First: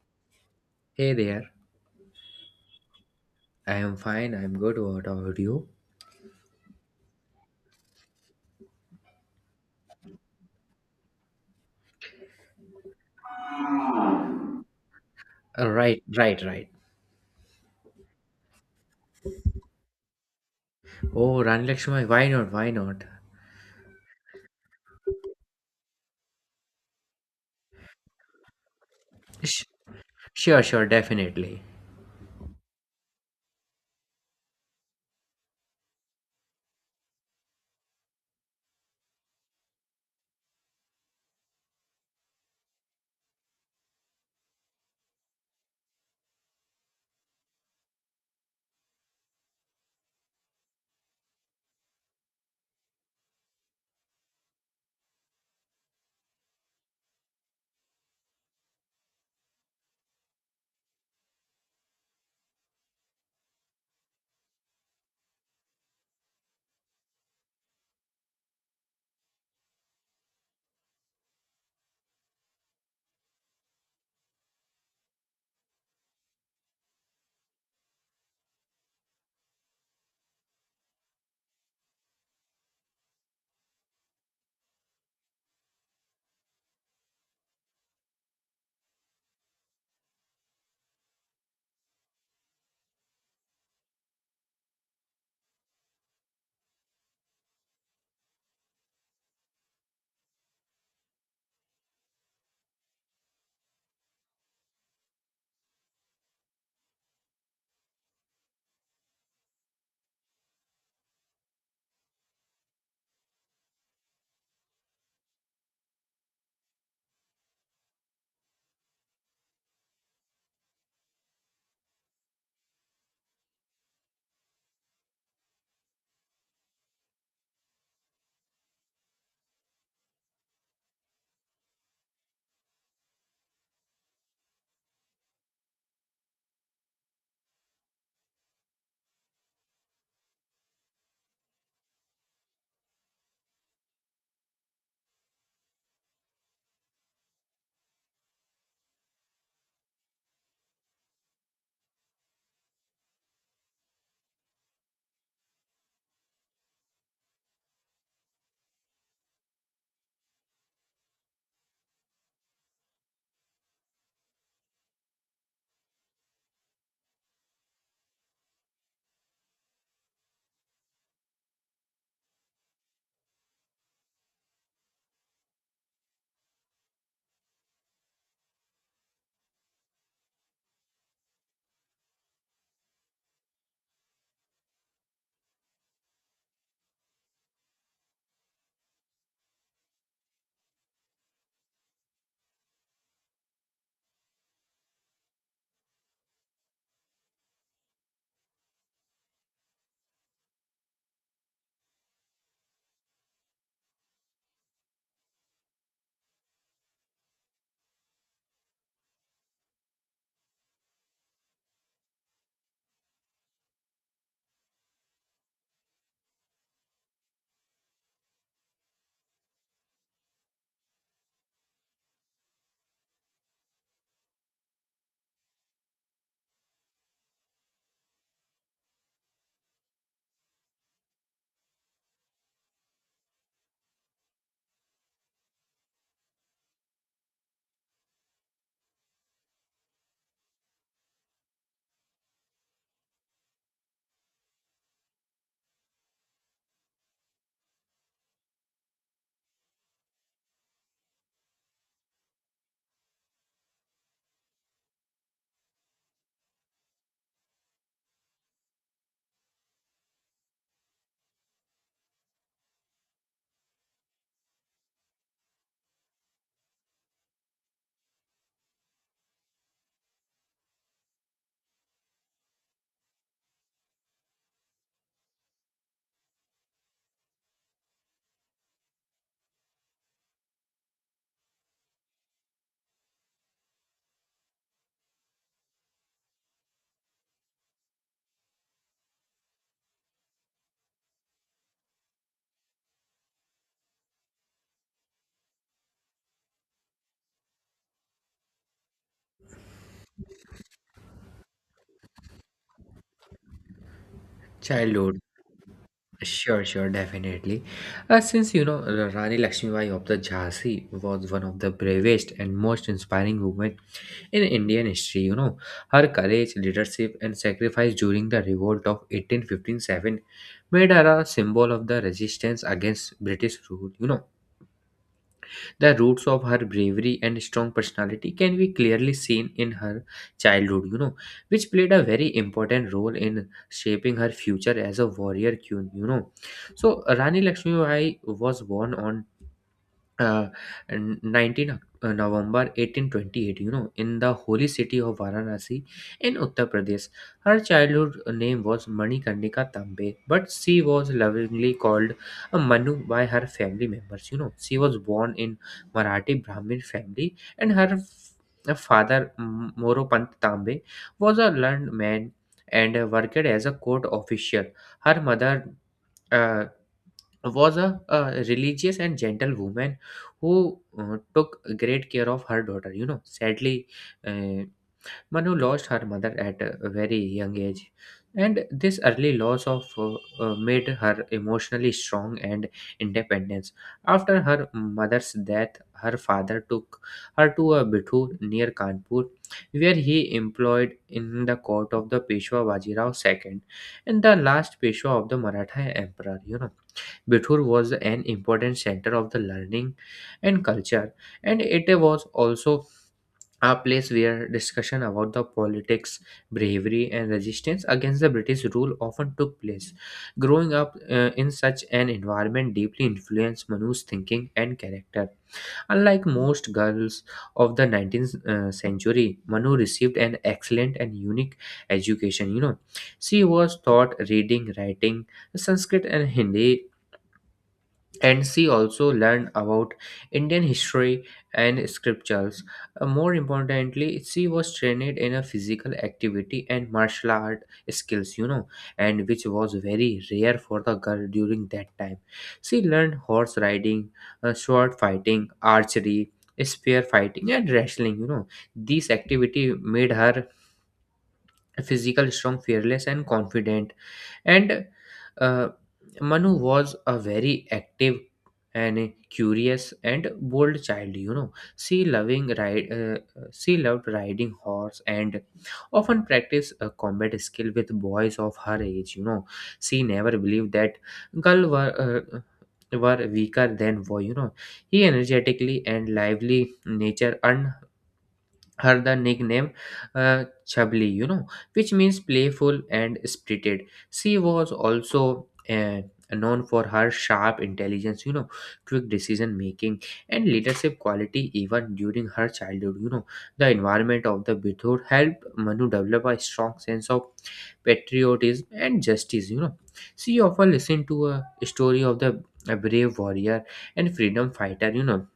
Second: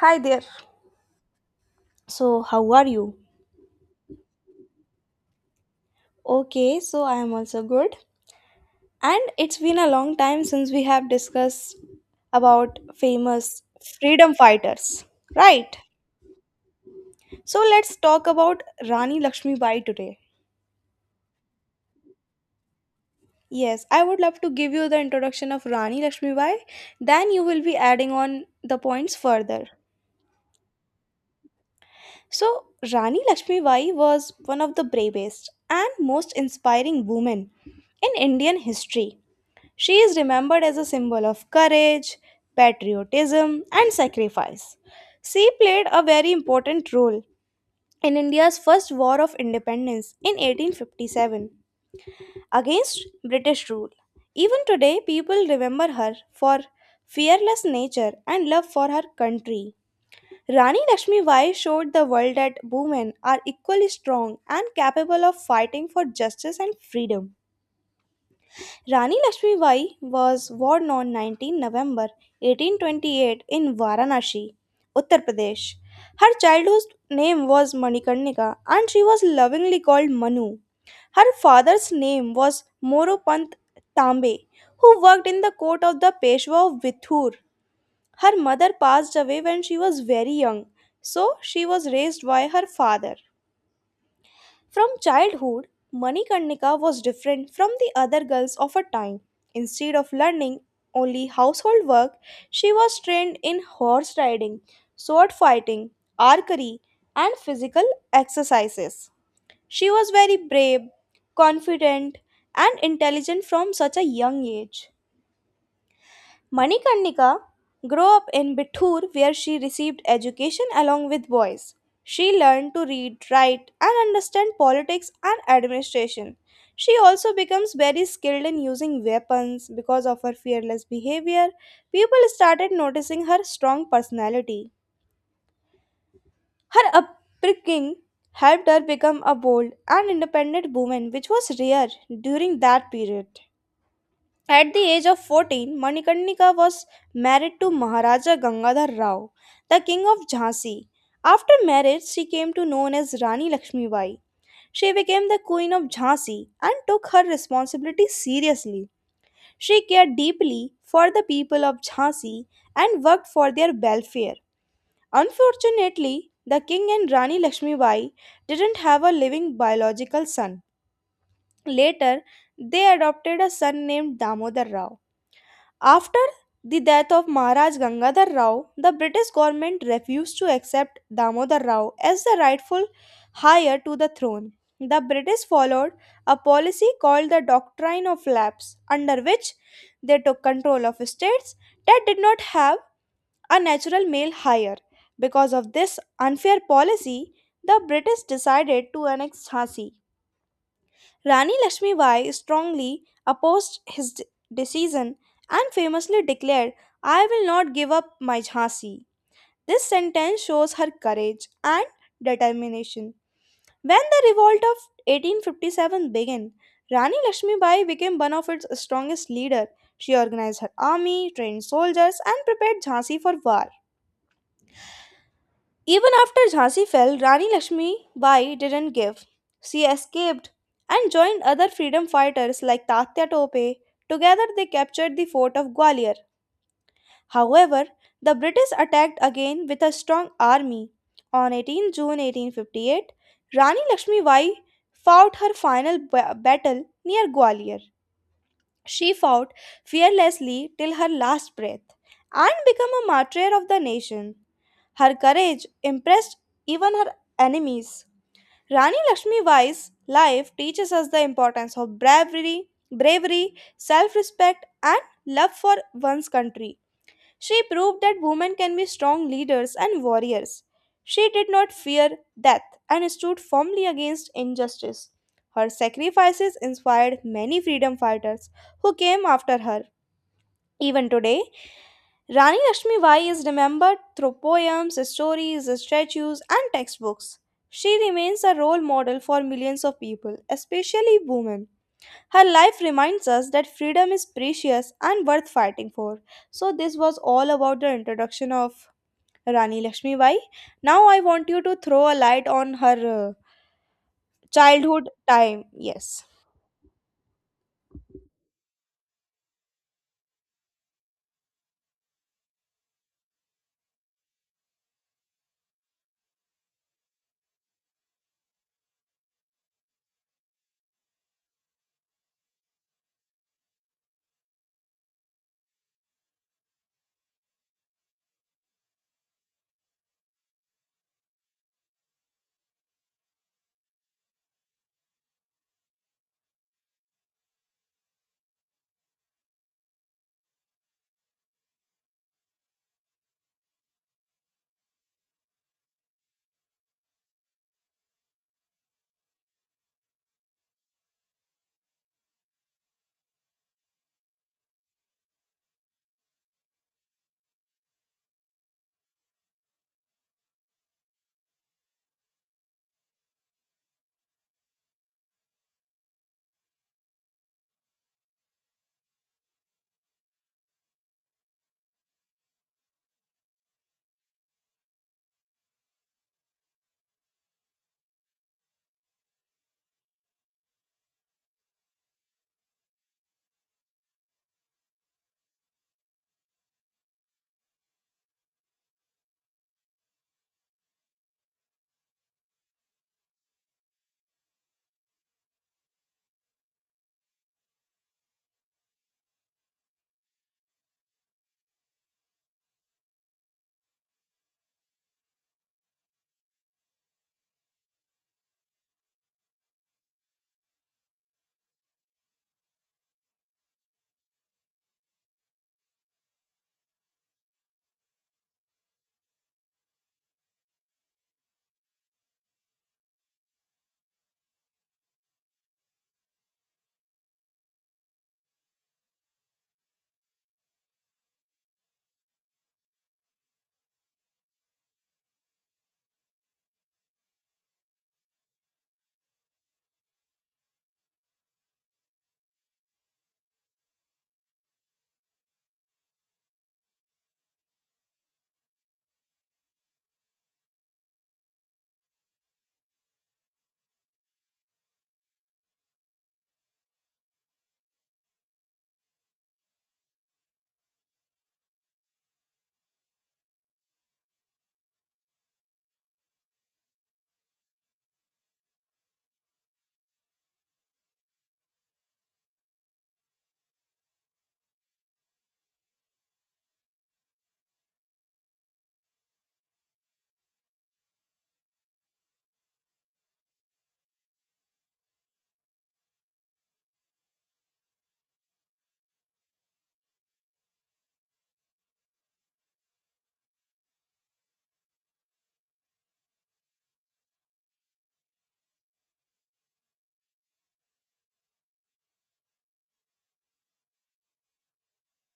Hi there. Hey there. So, how are you? I am fine. I'm good. What about you? Okay, so I am also good. And it's been a long time since we have discussed about famous freedom fighters, Uh, right? Right, right, right. So let's talk about Rani Lakshmibai today. Oh, Rani Lakshmi, why not? Why not? Yes, I would love to give you the introduction of Rani Lakshmibai, then you will be adding on the points Sh- further. sure, sure, definitely. So, Rani Lakshmibai was one of the bravest and most inspiring women in Indian history. She is remembered as a symbol of courage, patriotism, and sacrifice. She played a very important role in India's first war of independence in 1857 against British rule. Even today, people remember her for fearless nature and love for her country. Rani Lakshmibai showed the world that women are equally strong and capable of fighting for justice and freedom. Rani Lakshmibai was born on November 19 1828 in Varanasi, Uttar Pradesh. Her childhood name was Manikarnika and she was lovingly called Manu. Her father's name was Moropant Tambe, who worked in the court of the Peshwa of Vithur. Her mother passed away when she was very young, so she was raised by her father. From childhood, Manikarnika was different from the other girls of her time. Instead of learning only household work, she was trained in horse riding, sword fighting, archery, and physical exercises. She was very brave, confident, and intelligent from such a young age. Manikarnika grew up in Bittur where she received education along with boys. She learned to read, write, and understand politics and administration. She also becomes very skilled in using weapons. Because of her fearless behavior, people started noticing her strong personality. Her upbringing helped her become a bold and independent woman, which was rare during that period. At the age of 14, Manikarnika was married to Maharaja Gangadhar Rao, the king of Jhansi. After marriage, she came to known as Rani Lakshmibai. She became the queen of Jhansi and took her responsibility seriously. She cared deeply for the people of Jhansi and worked for their welfare. Unfortunately, the king and Rani Lakshmibai didn't have a living biological son. Later, they adopted a son named Damodar Rao. After the death of Maharaj Gangadhar Rao, the British government refused to accept Damodar Rao as the rightful heir to the throne. The British followed a policy called the Doctrine of Lapse, under which they took control of states that did not have a natural male heir. Because of this unfair policy, the British decided to annex Jhansi. Rani Lakshmi Bai strongly opposed his decision and famously declared, I will not give up my Jhansi. This sentence shows her courage and determination. When the revolt of 1857 began, Rani Lakshmi Bai became one of its strongest leaders. She organized her army, trained soldiers, and prepared Jhansi for war. Even after Jhansi fell, Rani Lakshmi Bai didn't give. She escaped and joined other freedom fighters like Tatya Tope. Together they captured the fort of Gwalior. However, the British attacked again with a strong army. On June 18 1858, Rani Lakshmi Bai fought her final battle near Gwalior. She fought fearlessly till her last breath and became a martyr of the nation. Her courage impressed even her enemies. Rani Lakshmi Bai's life teaches us the importance of bravery, self-respect and love for one's country. She proved that women can be strong leaders and warriors. She did not fear death and stood firmly against injustice. Her sacrifices inspired many freedom fighters who came after her. Even today, Rani Lakshmi Bai is remembered through poems, stories, statues, and textbooks. She remains a role model for millions of people, especially women. Her life reminds us that freedom is precious and worth fighting for. So, this was all about the introduction of Rani Lakshmi Bai. Now, I want you to throw a light on her childhood Childhood. time. Yes. Sure, sure, definitely. Since Rani Lakshmibai of the Jhansi was one of the bravest and most inspiring women in Indian history. Her courage, leadership, and sacrifice during the revolt of 1857 made her a symbol of the resistance against British rule. The roots of her bravery and strong personality can be clearly seen in her childhood, which played a very important role in shaping her future as a warrior queen. So, Rani Lakshmibai was born on uh, 19 November 1828, in the holy city of Varanasi in Uttar Pradesh. Her childhood name was Manikarnika Tambe, but she was lovingly called Manu by her family members. She was born in Marathi Brahmin family, and her father, Moropant Tambe, was a learned man and worked as a court official. Her mother, uh, was a religious and gentle woman who took great care of her daughter. Sadly, uh, Manu lost her mother at a very young age, and this early loss of made her emotionally strong and independent. After her mother's death, her father took her to a Bithu near Kanpur, where he employed in the court of the Peshwa Bajirao II and the last Peshwa of the Maratha Emperor. Bithur was an important center of the learning and culture, and it was also a place where discussion about the politics, bravery, and resistance against the British rule often took place. Growing up in such an environment deeply influenced Manu's thinking and character. Unlike most girls of the 19th century, Manu received an excellent and unique education. She was taught reading, writing, Sanskrit, and Hindi, and she also learned about Indian history and scriptures. More importantly, she was trained in a physical activity and martial art skills, and which was very rare for the girl during that time. She learned horse riding, sword fighting, archery, spear fighting, and wrestling. These activity made her physical strong, fearless, and confident and uh, Manu was a very active and curious and bold child. She loving ride. She loved riding horse and often practiced a combat skill with boys of her age. She never believed that girl were. Were weaker than boy. He energetically and lively nature earned her the nickname Chabli, which means playful and spirited. She was also known for her sharp intelligence, quick decision making, and leadership quality even during her childhood. The environment of the Bithur helped Manu develop a strong sense of patriotism and justice. She often listened to a story of the a brave warrior and freedom fighter.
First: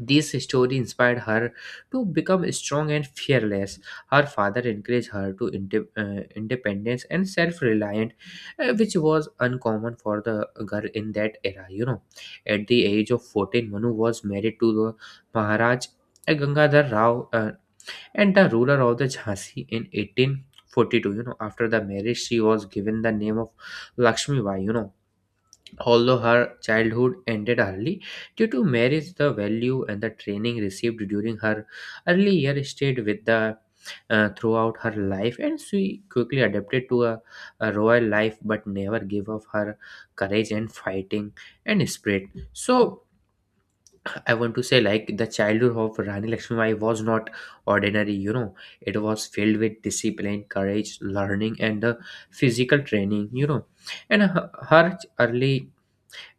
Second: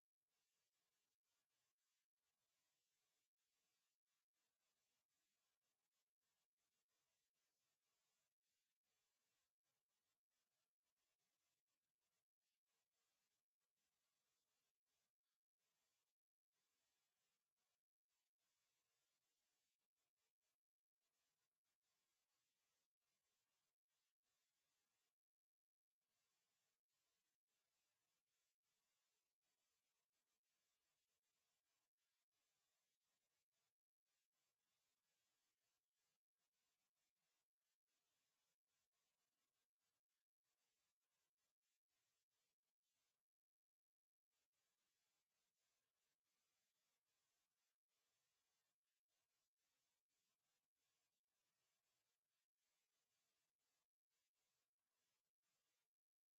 This story inspired her to become strong and fearless. Her father encouraged her to independence and self-reliant, which was uncommon for the girl in that era. At the age of 14, Manu was married to the Maharaj Gangadhar Rao and the ruler of the Jhansi in 1842. After the marriage, she was given the name of Lakshmi Bai. Although her childhood ended early due to marriage, the value and the training received during her early years stayed with the throughout her life, and she quickly adapted to a royal life, but never gave up her courage and fighting and spirit. So I want to say, like the childhood of Rani Lakshmibai was not ordinary. It was filled with discipline, courage, learning, and the physical training. And her early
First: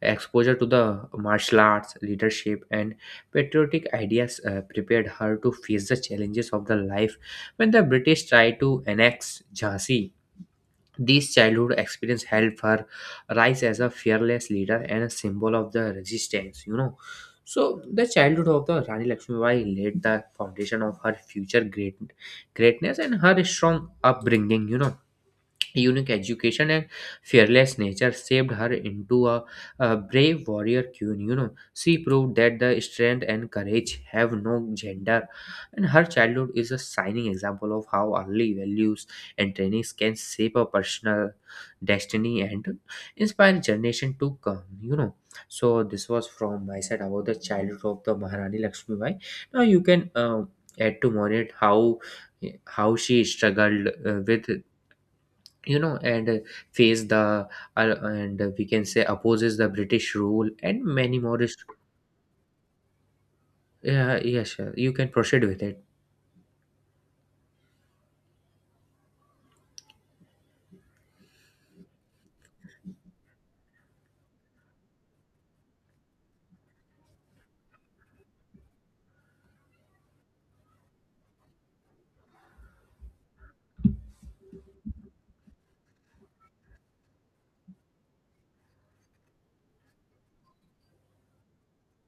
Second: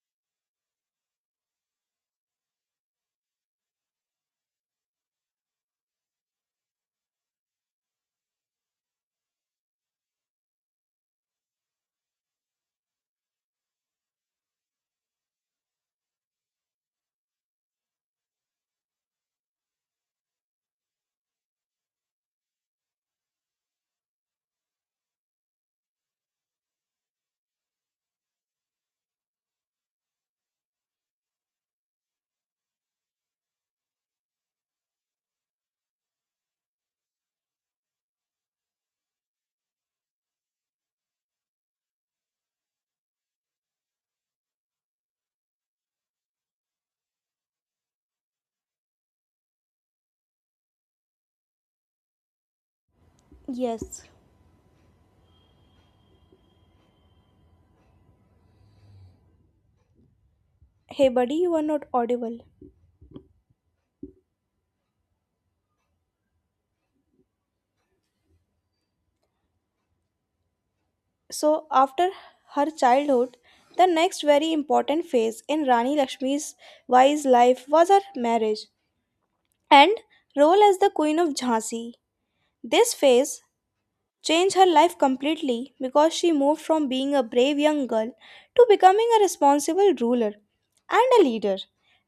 exposure to the martial arts, leadership, and patriotic ideas prepared her to face the challenges of the life when the British tried to annex Jhansi. These childhood experience helped her rise as a fearless leader and a symbol of the resistance. So the childhood of the Rani Lakshmibai laid the foundation of her future greatness and her strong upbringing. Unique education and fearless nature shaped her into a brave warrior queen. She proved that the strength and courage have no gender, and her childhood is a shining example of how early values and trainings can shape a personal destiny and inspire generation to come. So this was from my side about the childhood of the Maharani Lakshmi Bai. Now you can add to more it how she struggled Yes. With and face the and we can say opposes the British rule and Hey, many buddy, more you is. are not audible. Yeah, yes, sure. You can proceed with it. So, after her childhood, the next very important phase in Rani Lakshmi's wise life was her marriage and role as the Queen of Jhansi. This phase changed her life completely because she moved from being a brave young girl to becoming a responsible ruler and a leader.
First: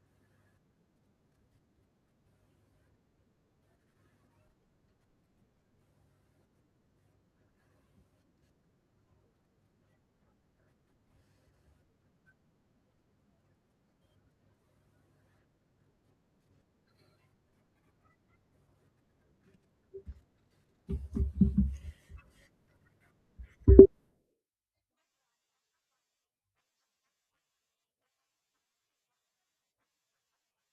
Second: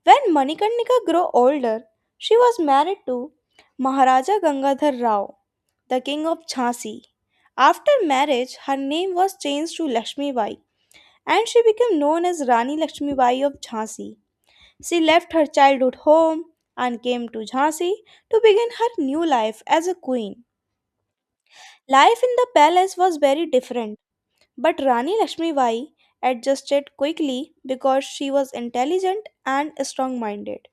When Manikarnika grew older, she was married to Maharaja Gangadhar Rao, the king of Jhansi. After marriage, her name was changed to Lakshmi and she became known as Rani Lakshmibai of Jhansi. She left her childhood home and came to Jhansi to begin her new life as a queen. Life in the palace was very different, but Rani Lakshmibai adjusted quickly because she was intelligent and strong minded.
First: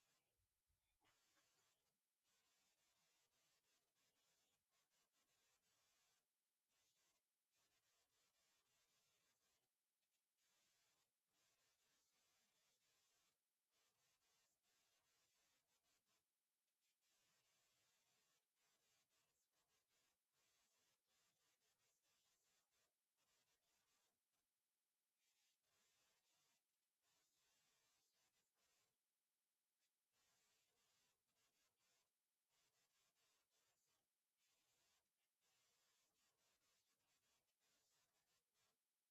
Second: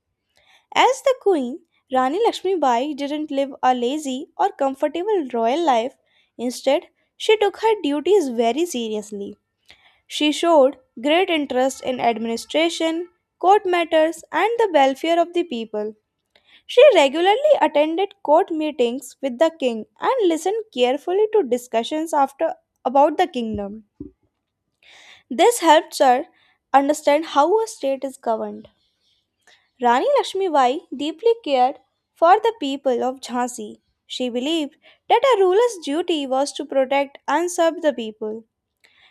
As the queen, Rani Lakshmibai didn't live a lazy or comfortable royal life. Instead, she took her duties very seriously. She showed great interest in administration, court matters, and the welfare of the people. She regularly attended court meetings with the king and listened carefully to discussions after about the kingdom. This helped her understand how a state is governed. Rani Lakshmi Bai deeply cared for the people of Jhansi. She believed that a ruler's duty was to protect and serve the people.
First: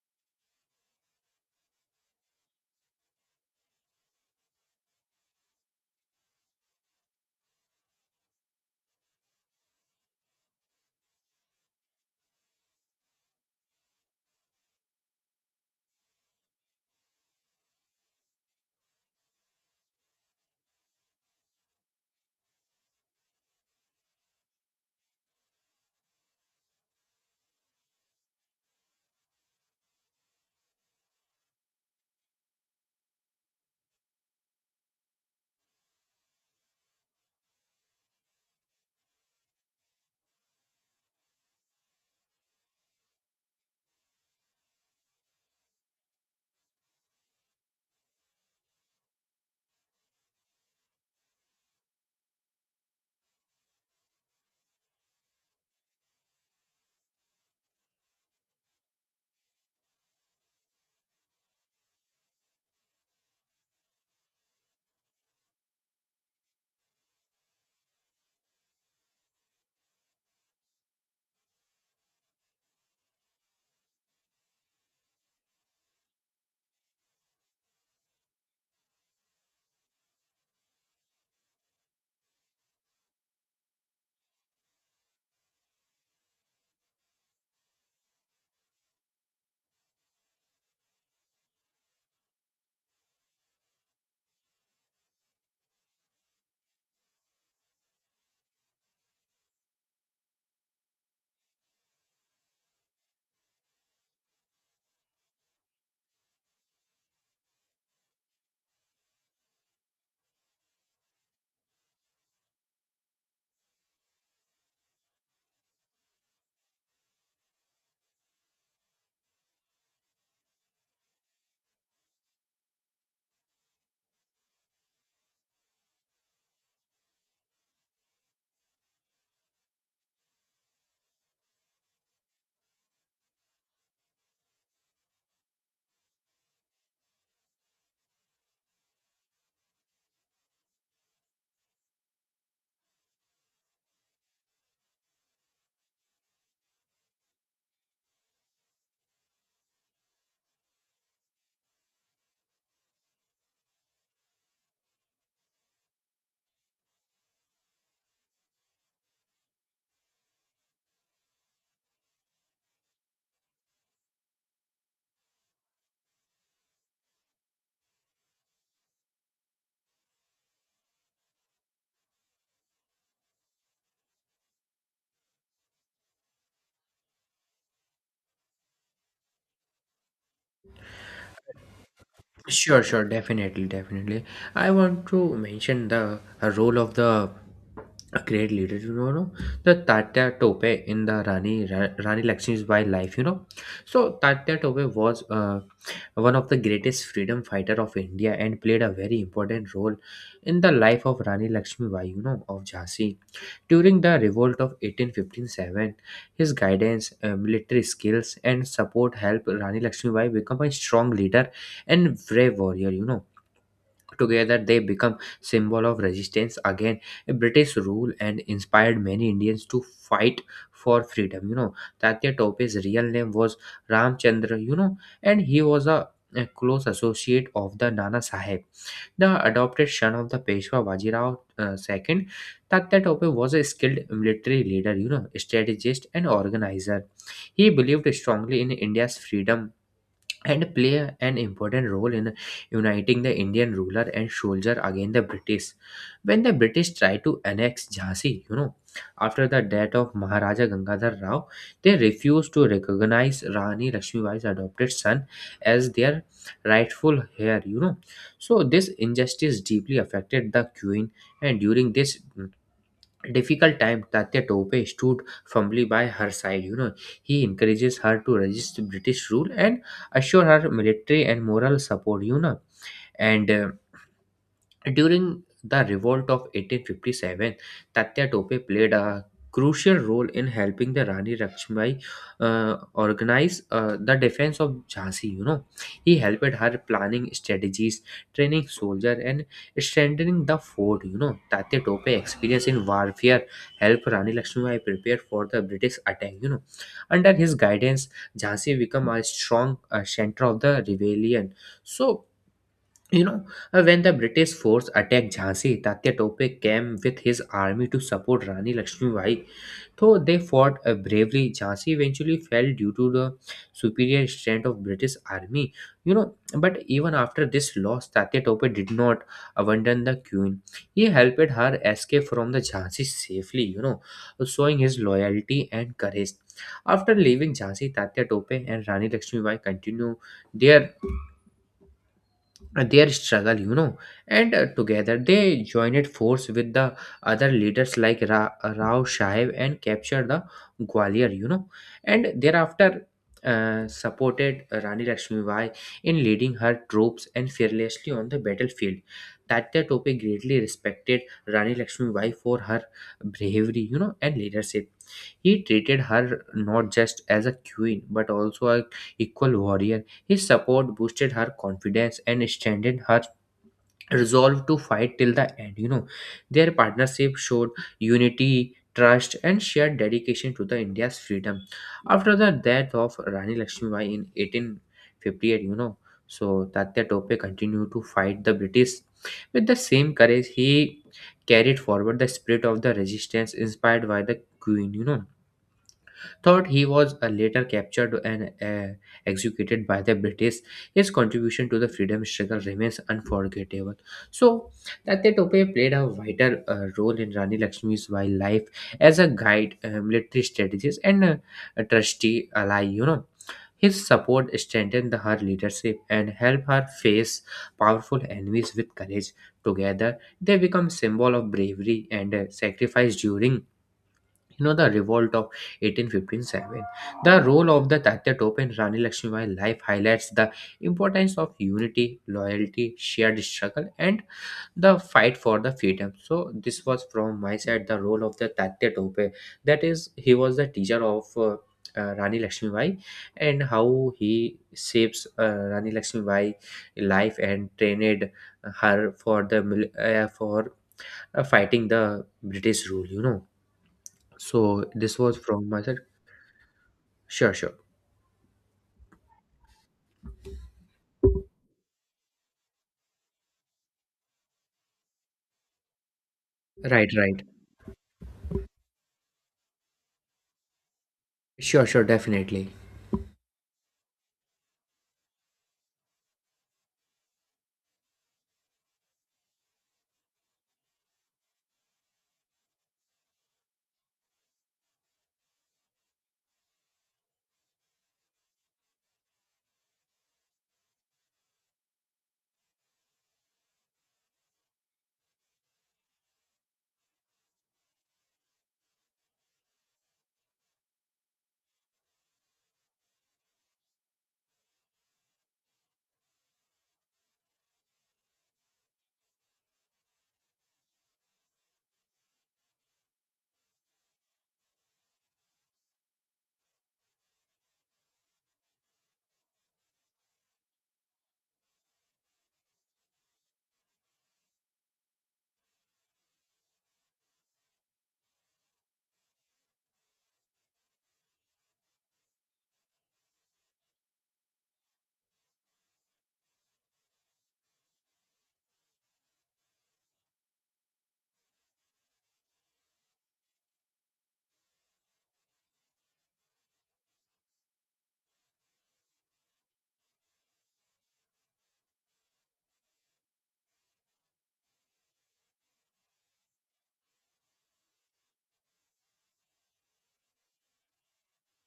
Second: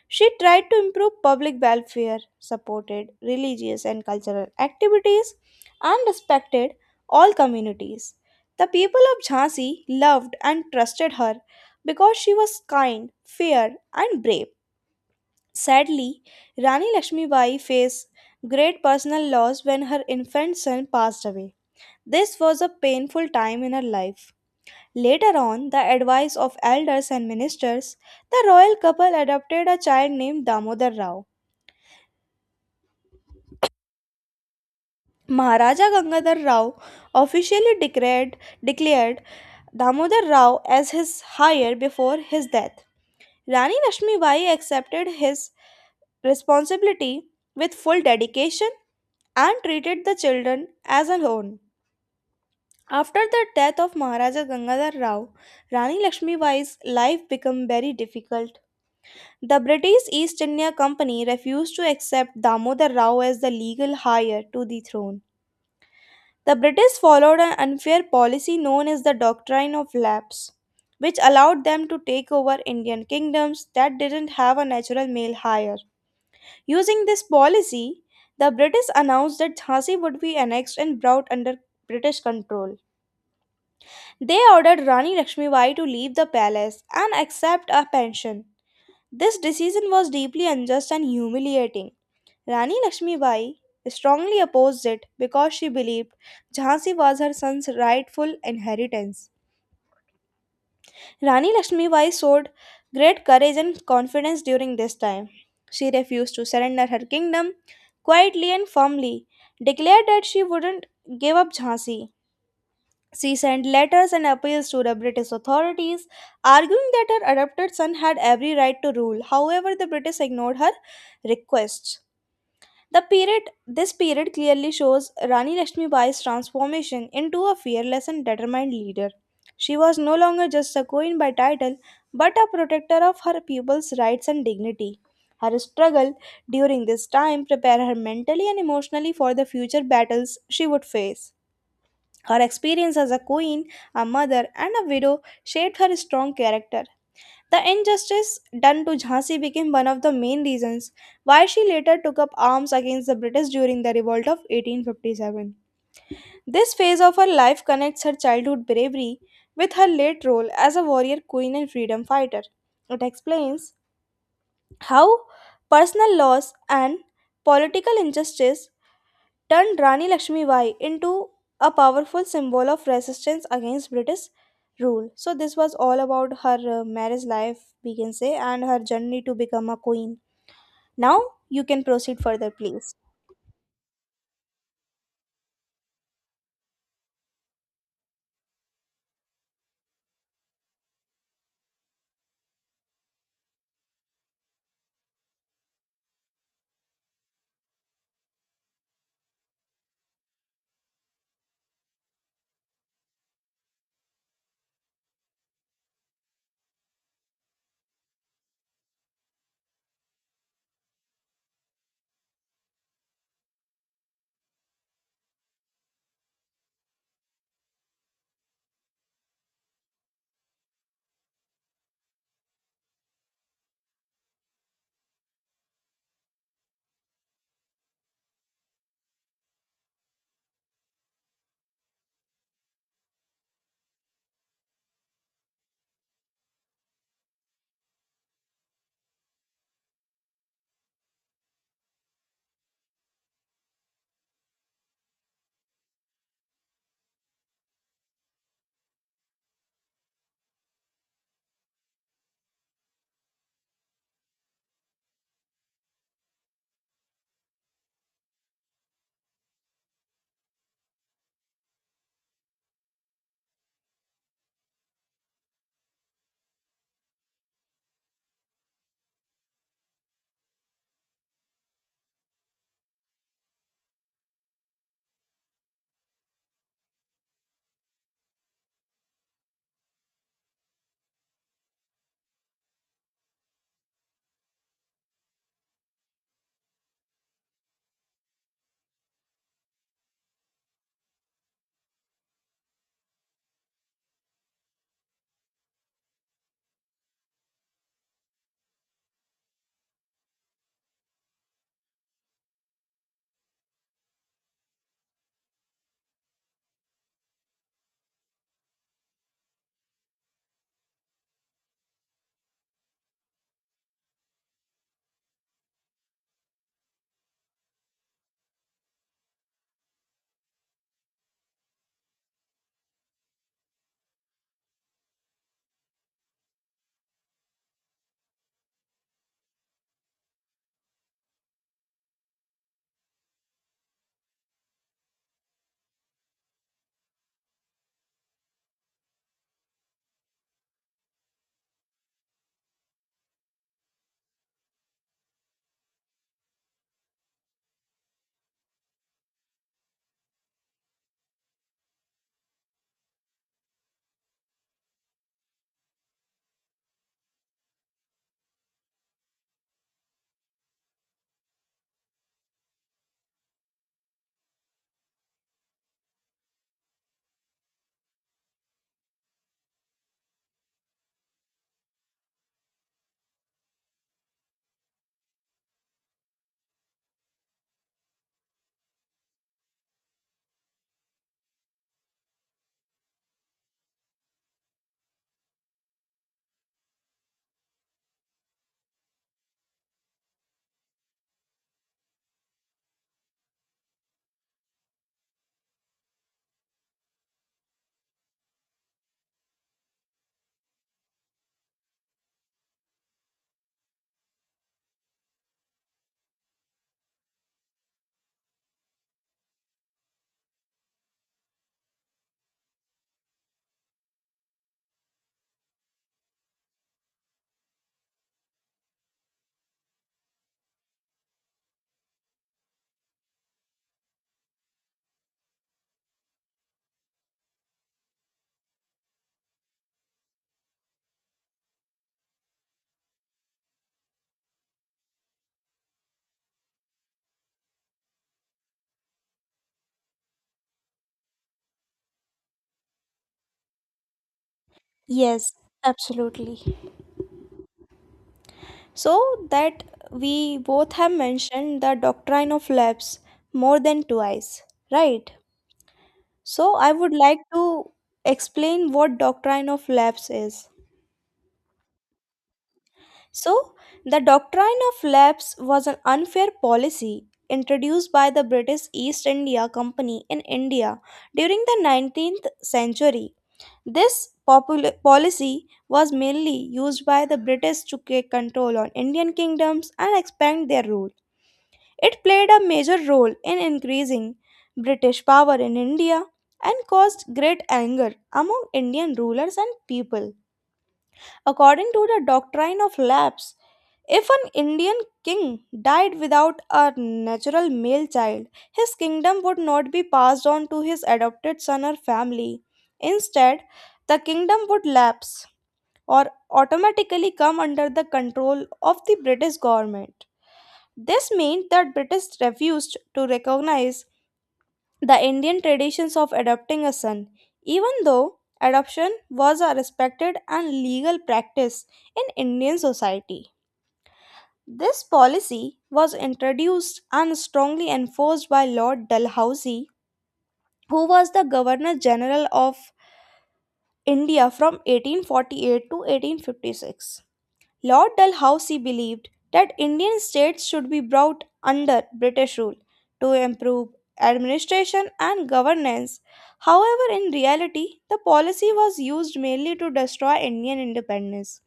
She tried to improve public welfare, supported religious and cultural activities, and respected all communities. The people of Jhansi loved and trusted her because she was kind, fair, and brave. Sadly, Rani Lakshmibai faced great personal loss when her infant son passed away. This was a painful time in her life. Later on, the advice of elders and ministers, the royal couple adopted a child named Damodar Rao. Maharaja Gangadhar Rao officially declared Damodar Rao as his heir before his death. Rani Lakshmi Bai accepted his responsibility with full dedication and treated the children as her own. After the death of Maharaja Gangadhar Rao, Rani Lakshmi Bai's life became very difficult. The British East India Company refused to accept Damodar Rao as the legal heir to the throne. The British followed an unfair policy known as the Doctrine of Lapse, which allowed them to take over Indian kingdoms that didn't have a natural male heir. Using this policy, the British announced that Jhansi would be annexed and brought under British control. They ordered Rani Lakshmibai to leave the palace and accept a pension. This decision was deeply unjust and humiliating. Rani Lakshmibai strongly opposed it because she believed Jhansi was her son's rightful inheritance. Rani Lakshmibai showed great courage and confidence during this time. She refused to surrender her kingdom quietly and firmly, declared that she wouldn't give up Jhansi. She sent letters and appeals to the British authorities, arguing that her adopted son had every right to rule. However, the British ignored her requests. The period, this period clearly shows Rani Lakshmibai's transformation into a fearless and determined leader. She was no longer just a queen by title, but a protector of her people's rights and dignity. Her struggle during this time prepared her mentally and emotionally for the future battles she would face. Her experience as a queen, a mother, and a widow shaped her strong character. The injustice done to Jhansi became one of the main reasons why she later took up arms against the British during the revolt of 1857. This phase of her life connects her childhood bravery with her late role as a warrior queen and freedom fighter. It explains how personal loss and political injustice turned Rani Lakshmibai into a powerful symbol of resistance against British rule. So, this was all about her marriage life, we can say, and her journey to become a queen. Now, you can proceed further, Sure, please. sure, definitely, definitely. I want to mention the role of the a great leader, you know, no? the Tatya Tope in the Rani Lakshmibai life. So Tatya Tope was one of the greatest freedom fighter of India and played a very important role in the life of Rani Lakshmibai, of Jhansi. During the revolt of eighteen fifteen seven, his guidance, military skills, and support helped Rani Lakshmibai become a strong leader and brave warrior. Together they become symbol of resistance against British rule and inspired many Indians to fight for freedom. Tatya Tope's real name was Ramchandra. And he was a close associate of the Nana Sahib, the adopted son of the Peshwa Bajirao, second. Tatya Tope was a skilled military leader, strategist, and organizer. He believed strongly in India's freedom and play an important role in uniting the Indian ruler and soldier against the British. When the British tried to annex Jhansi, after the death of Maharaja Gangadhar Rao, they refused to recognize Rani Lakshmibai's adopted son as their rightful heir. So this injustice deeply affected the queen, and during this difficult time, Tatya Tope stood firmly by her side. He encourages her to resist British rule and assure her military and moral support. And during the revolt of 1857, Tatya Tope played a crucial role in helping the Rani Lakshmi organize the defense of Jhansi. He helped her planning strategies, training soldiers, and strengthening the fort. Tatya Tope experience in warfare helped Rani Lakshmibai prepare for the British attack. Under his guidance, Jhansi became a strong center of the rebellion. So you know, when the British force attacked Jhansi, Tatya Tope came with his army to support Rani Lakshmibai. Though they fought bravely, Jhansi eventually fell due to the superior strength of British army. But even after this loss, Tatya Tope did not abandon the queen. He helped her escape from the Jhansi safely, showing his loyalty and courage. After leaving Jhansi, Tatya Tope and Rani Lakshmibai continue their their struggle you know and Together they joined force with the other leaders like rao Shahib and captured the Gwalior. And thereafter supported Rani Lakshmibai in leading her troops and fearlessly on the battlefield. Tatya Tope greatly respected Rani Lakshmibai for her bravery and leadership. He treated her not just as a queen but also a equal warrior. His support boosted her confidence and strengthened her resolve to fight till the end. Their partnership showed unity, trust, and shared dedication to the India's freedom. After the death of Rani Lakshmibai in 1858, so Tatya Tope continued to fight the British with the same courage. He carried forward the spirit of the resistance inspired by the Queen. Thought he was later captured and executed by the British. His contribution to the freedom struggle remains unforgettable. So, Tate Tope played a vital role in Rani Lakshmi's wild life as a guide, military strategist, and a trusty ally. His support strengthened her leadership and helped her face powerful enemies with courage. Together, they become symbol of bravery and sacrifice during the revolt of 1857. The role of the Tatya Tope in Rani Lakshmibai life highlights the importance of unity, loyalty, shared struggle, and the fight for the freedom. So this was from my side the role of the Tatya Tope. That is, he was the teacher of Rani Lakshmibai and how he shapes Rani Lakshmibai life and trained her for the mil- for fighting the British rule. So this was Yes, from my side. absolutely. Sure, sure. So that we both have mentioned the doctrine of lapse more than twice, right? So I Right, would like right. to explain what doctrine of lapse is. Sure, sure, definitely. So, the doctrine of lapse was an unfair policy introduced by the British East India Company in India during the 19th century. This policy was mainly used by the British to take control on Indian kingdoms and expand their rule. It played a major role in increasing British power in India and caused great anger among Indian rulers and people. According to the doctrine of lapse, if an Indian king died without a natural male child, his kingdom would not be passed on to his adopted son or family. Instead, the kingdom would lapse or automatically come under the control of the British government. This meant that British refused to recognize the Indian traditions of adopting a son, even though adoption was a respected and legal practice in Indian society. This policy was introduced and strongly enforced by Lord Dalhousie, who was the Governor General of India from 1848 to 1856. Lord Dalhousie believed that Indian states should be brought under British rule to improve administration and governance. However, in reality, the policy was used mainly to destroy Indian independence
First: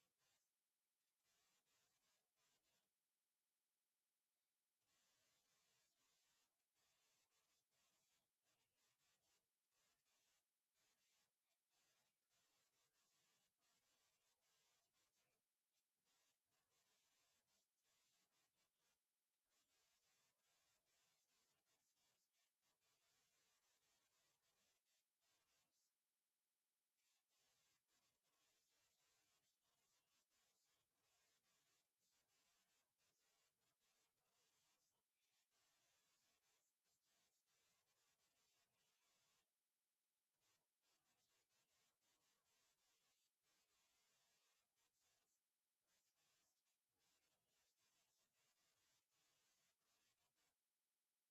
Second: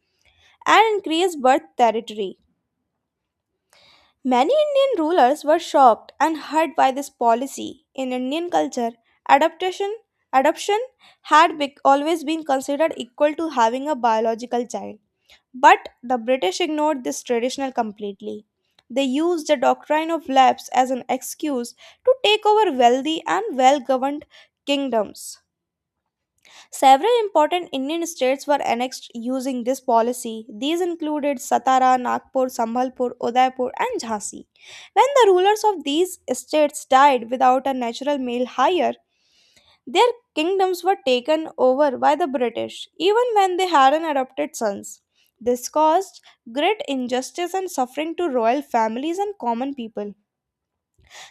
and increase birth territory. Many Indian rulers were shocked and hurt by this policy. In Indian culture, adoption adoption always been considered equal to having a biological child. But the British ignored this tradition completely. They used the doctrine of lapse as an excuse to take over wealthy and well governed kingdoms. Several important Indian states were annexed using this policy. These included Satara, Nagpur, Sambalpur, Udaipur, and Jhansi. When the rulers of these states died without a natural male heir, their kingdoms were taken over by the British, even when they hadn't adopted sons. This caused great injustice and suffering to royal families and common people.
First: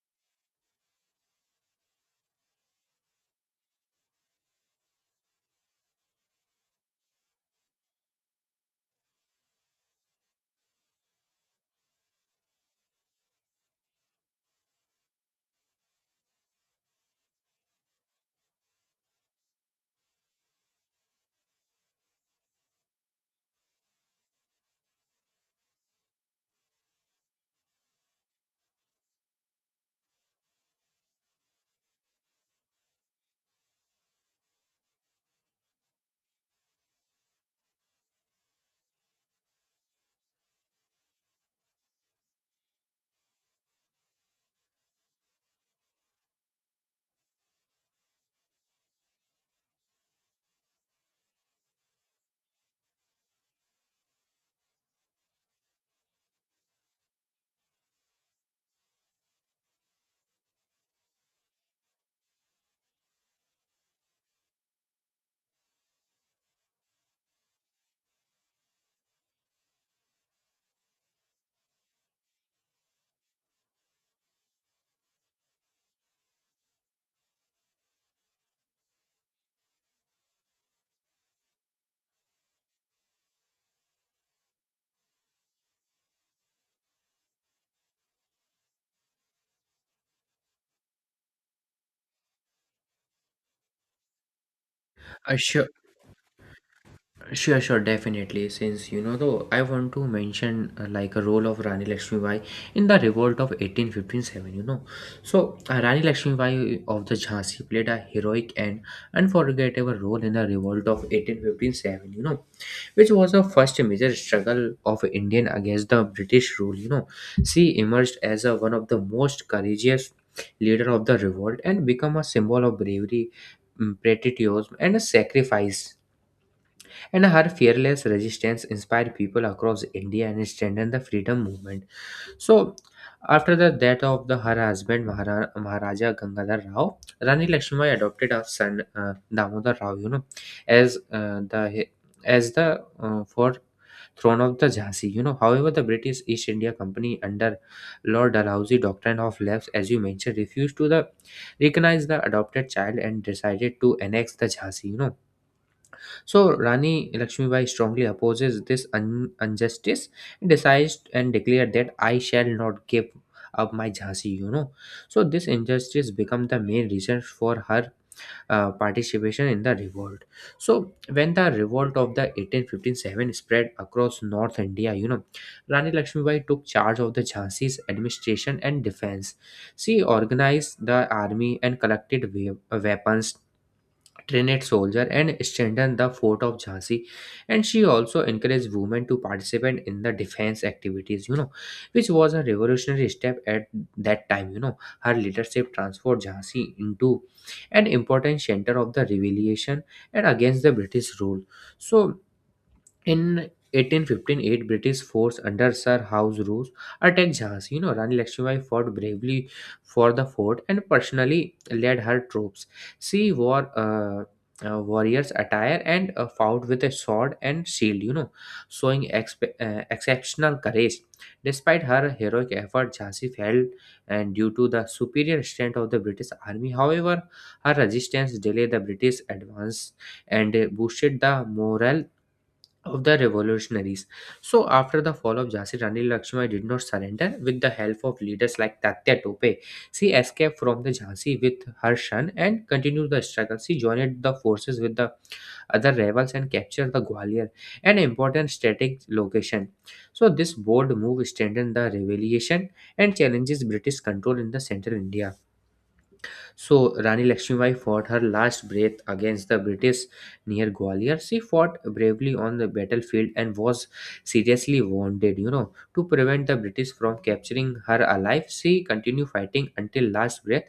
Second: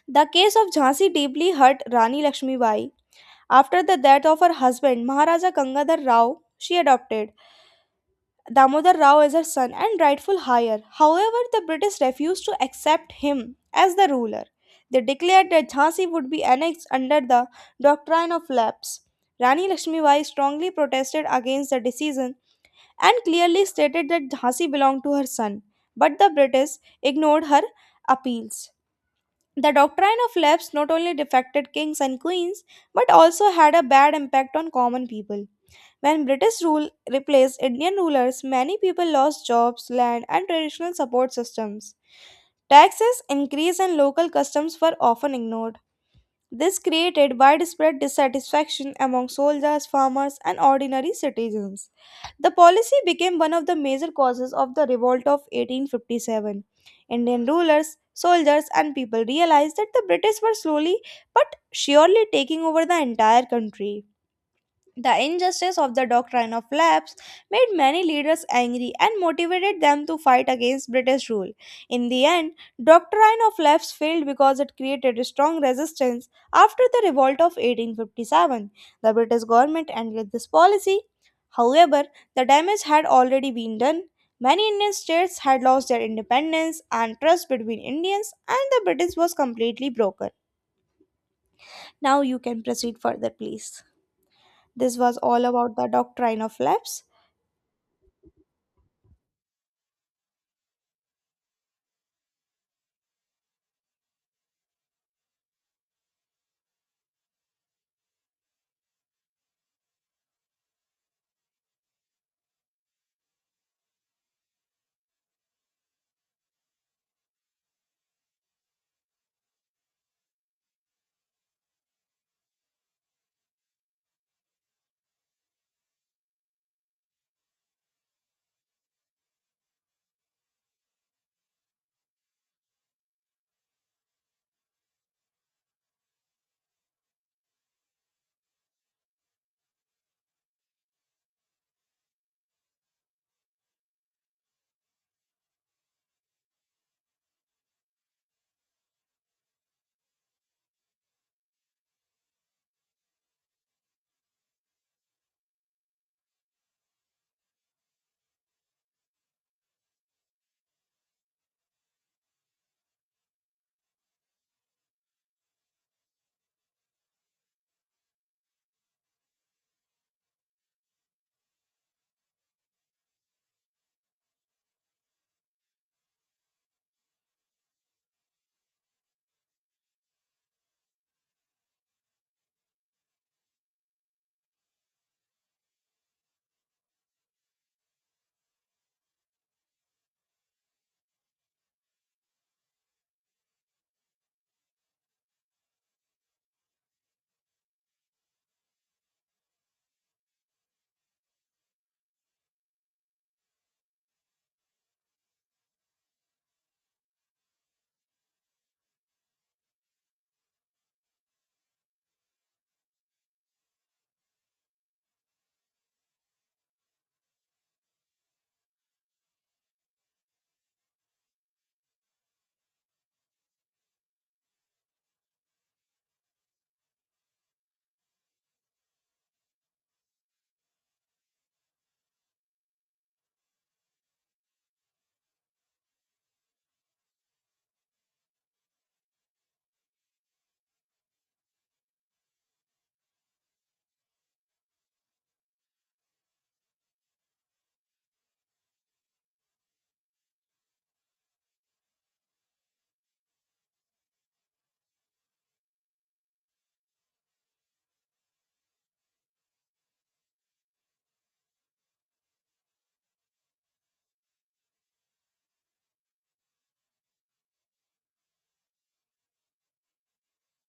The case of Jhansi deeply hurt Rani Lakshmibai. After the death of her husband, Maharaja Gangadhar Rao, she adopted Damodar Rao as her son and rightful heir. However, the British refused to accept him as the ruler. They declared that Jhansi would be annexed under the doctrine of lapse. Rani Lakshmibai strongly protested against the decision and clearly stated that Jhansi belonged to her son, but the British ignored her appeals. The doctrine of lapse not only defected kings and queens but also had a bad impact on common people. When British rule replaced Indian rulers, many people lost jobs, land, and traditional support systems. Taxes increased and local customs were often ignored. This created widespread dissatisfaction among soldiers, farmers, and ordinary citizens. The policy became one of the major causes of the revolt of 1857. Indian rulers, soldiers, and people realized that the British were slowly but surely taking over the entire country. The injustice of the doctrine of lapse made many leaders angry and motivated them to fight against British rule. In the end, doctrine of lapse failed because it created a strong resistance after the revolt of 1857. The British government ended this policy. However, the damage had already been done. Many Indian states had lost their independence and trust between Indians and the British was completely broken. Now you can proceed further, please. This was Uh, all sure, about the doctrine of lapse. sure, sure, definitely. Since you know, though, I want to mention like a role of Rani Lakshmibai in the revolt of 1857. Rani Lakshmibai of the Jhansi played a heroic and unforgettable role in the revolt of 1857, which was the first major struggle of Indian against the British rule. She emerged as one of the most courageous leader of the revolt and become a symbol of bravery, patriotism, and a sacrifice. And her fearless resistance inspired people across India and strengthened the freedom movement. So, after the death of her husband Maharaja Gangadhar Rao, Rani Lakshmibai adopted her son Damodar Rao, You know, as the as the for throne of the Jhansi. However, the British East India Company under Lord Dalhousie Doctrine of Lapse, as you mentioned, refused to the recognize the adopted child and decided to annex the Jhansi. So Rani Lakshmibai strongly opposes this injustice and decides and declared that I shall not give up my Jhansi. So this injustice become the main reason for her participation in the revolt. So when the revolt of the eighteen fifteen seven spread across North India, Rani Lakshmibai took charge of the Jhansi's administration and defense. She organized the army and collected weapons, trained soldier and strengthened the fort of Jhansi, and she also encouraged women to participate in the defense activities, which was a revolutionary step at that time. Her leadership transformed Jhansi into an important center of the revolution and against the British rule. So in eighteen fifteen eight, British force under Sir House Roos attacked Jhansi. Rani Lakshmibai fought bravely for the fort and personally led her troops. She wore warrior's attire and fought with a sword and shield, showing exceptional courage. Despite her heroic effort, Jhansi fell, and due to the superior strength of the British army, however, her resistance delayed the British advance and boosted the morale of the revolutionaries. So after the fall of Jhansi, Rani Lakshmi did not surrender. With the help of leaders like Tatya Tope, she escaped from the Jhansi with her son and continued the struggle. She joined the forces with the other rebels and captured the Gwalior, an important strategic location. So this bold move strengthened the rebellion and challenges British control in the central India. So Rani Lakshmibai fought her last breath against the British near Gwalior. She fought bravely on the battlefield and was seriously wounded. To prevent the British from capturing her alive, she continued fighting until last breath,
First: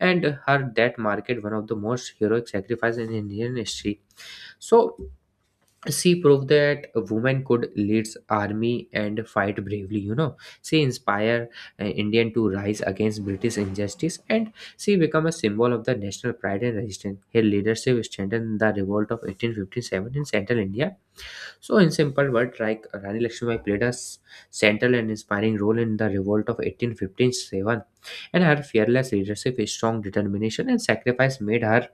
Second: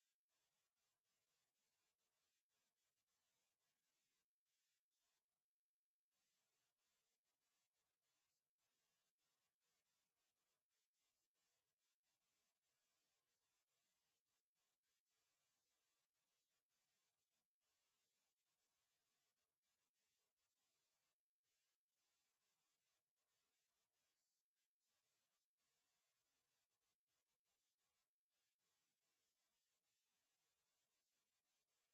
and her death marked one of the most heroic sacrifices in Indian history. So she proved that a woman could lead army and fight bravely. She inspired indian to rise against british injustice, and she became a symbol of the national pride and resistance. Her leadership strengthened the revolt of 1857 in central india. So in simple words, like, Rani Lakshmibai played a central and inspiring role in the revolt of 1857, and her fearless leadership, strong determination and sacrifice made her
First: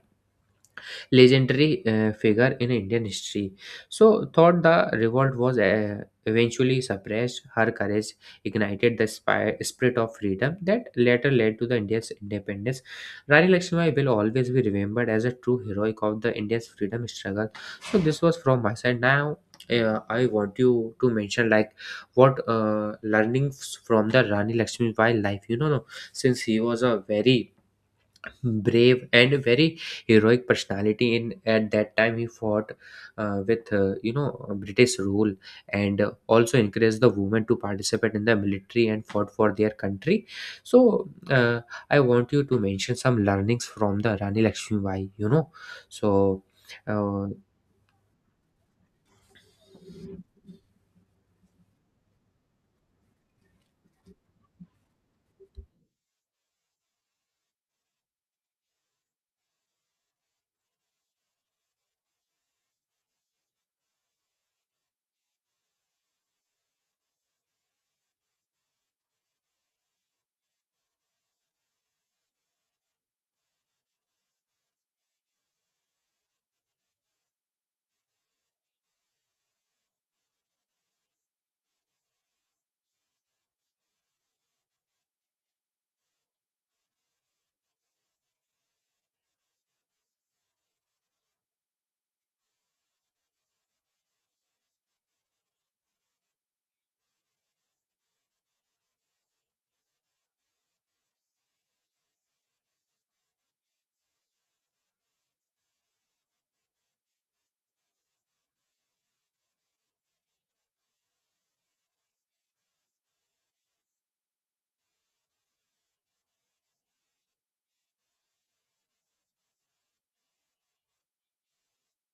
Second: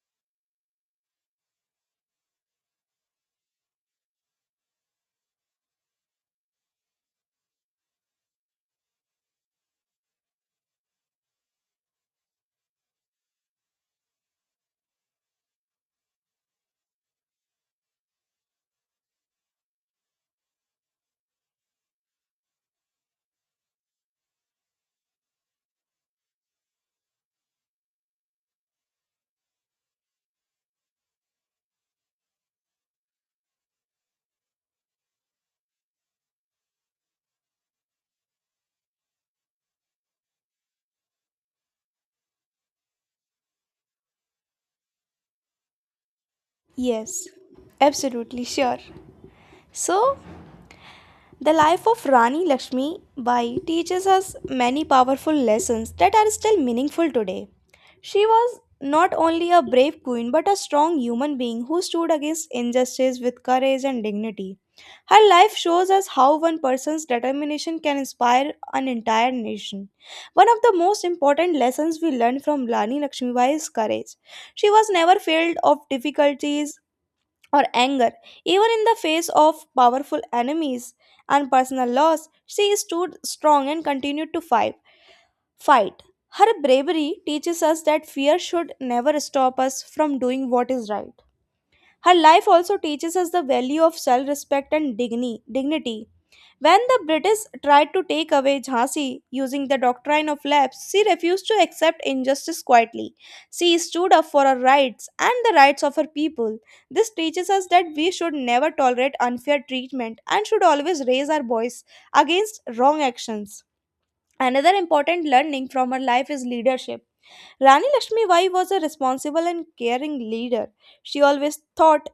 legendary figure in Indian history. So, thought the revolt was eventually suppressed, her courage ignited the spirit of freedom that later led to the India's independence. Rani Lakshmibai will always be remembered as a true heroic of the India's freedom struggle. So, this was from my side. Now, I want you to mention like what learnings from the Rani Lakshmibai life. No, since he was a very brave and a very heroic personality in at that time, he fought with british rule, and also encouraged the women to participate in the military and fought for their country. So I want you to mention some learnings from the Rani Lakshmibai. So Yes, uh, absolutely sure. So, the life of Rani Lakshmi Bai teaches us many powerful lessons that are still meaningful today. She was not only a brave queen but a strong human being who stood against injustice with courage and dignity. Her life shows us how one person's determination can inspire an entire nation. One of the most important lessons we learn from Rani Lakshmibai is courage. She was never failed of difficulties or anger. Even in the face of powerful enemies and personal loss, she stood strong and continued to fight. Her bravery teaches us that fear should never stop us from doing what is right. Her life also teaches us the value of self-respect and dignity. When the British tried to take away Jhansi using the doctrine of lapse, she refused to accept injustice quietly. She stood up for her rights and the rights of her people. This teaches us that we should never tolerate unfair treatment and should always raise our voice against wrong actions. Another important learning from her life is leadership. Rani Lakshmibai was a responsible and caring leader. She always thought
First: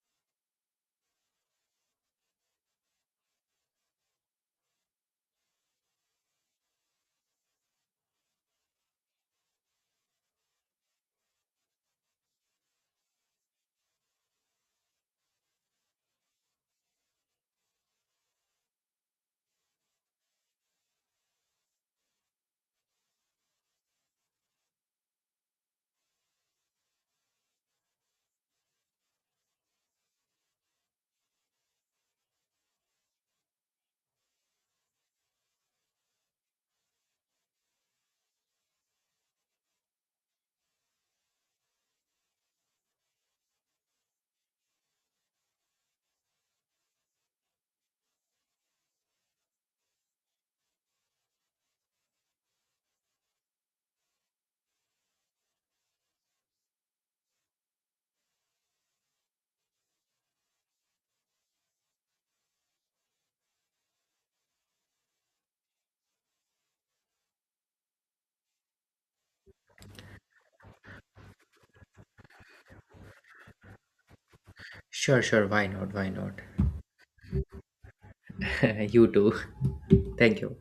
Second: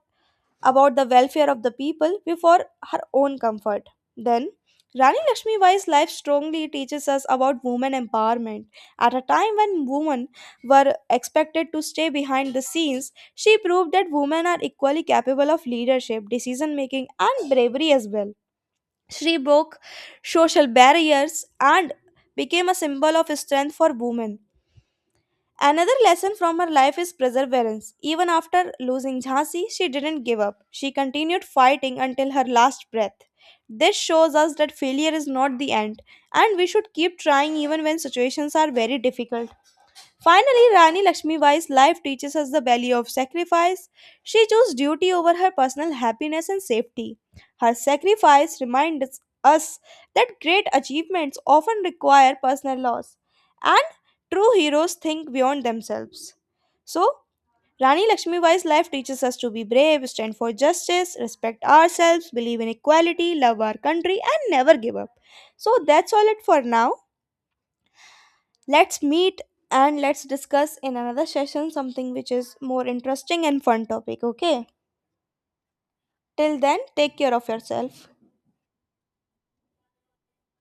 about the welfare of the people before her own comfort. Then, Rani Lakshmi Bai's life strongly teaches us about women empowerment. At a time when women were expected to stay behind the scenes, she proved that women are equally capable of leadership, decision making, and bravery as well. She broke social barriers and became a symbol of strength for women. Another lesson from her life is perseverance. Even after losing Jhansi, she didn't give up. She continued fighting until her last breath. This shows us that failure is not the end, and we should keep trying even when situations are very difficult. Finally, Rani Lakshmibai's life teaches us the value of sacrifice. She chose duty over her personal happiness and safety. Her sacrifice reminds us that great achievements often require personal loss, and true heroes think beyond themselves. So, Rani Lakshmibai's life teaches us to be brave, stand for justice, respect ourselves, believe in equality, love our country, and never give up. So, that's all it for now. Let's meet and let's discuss in another session something which is more interesting and fun topic, okay? sure, sure, why not, why not. Till then, take care of yourself. You too. Thank you.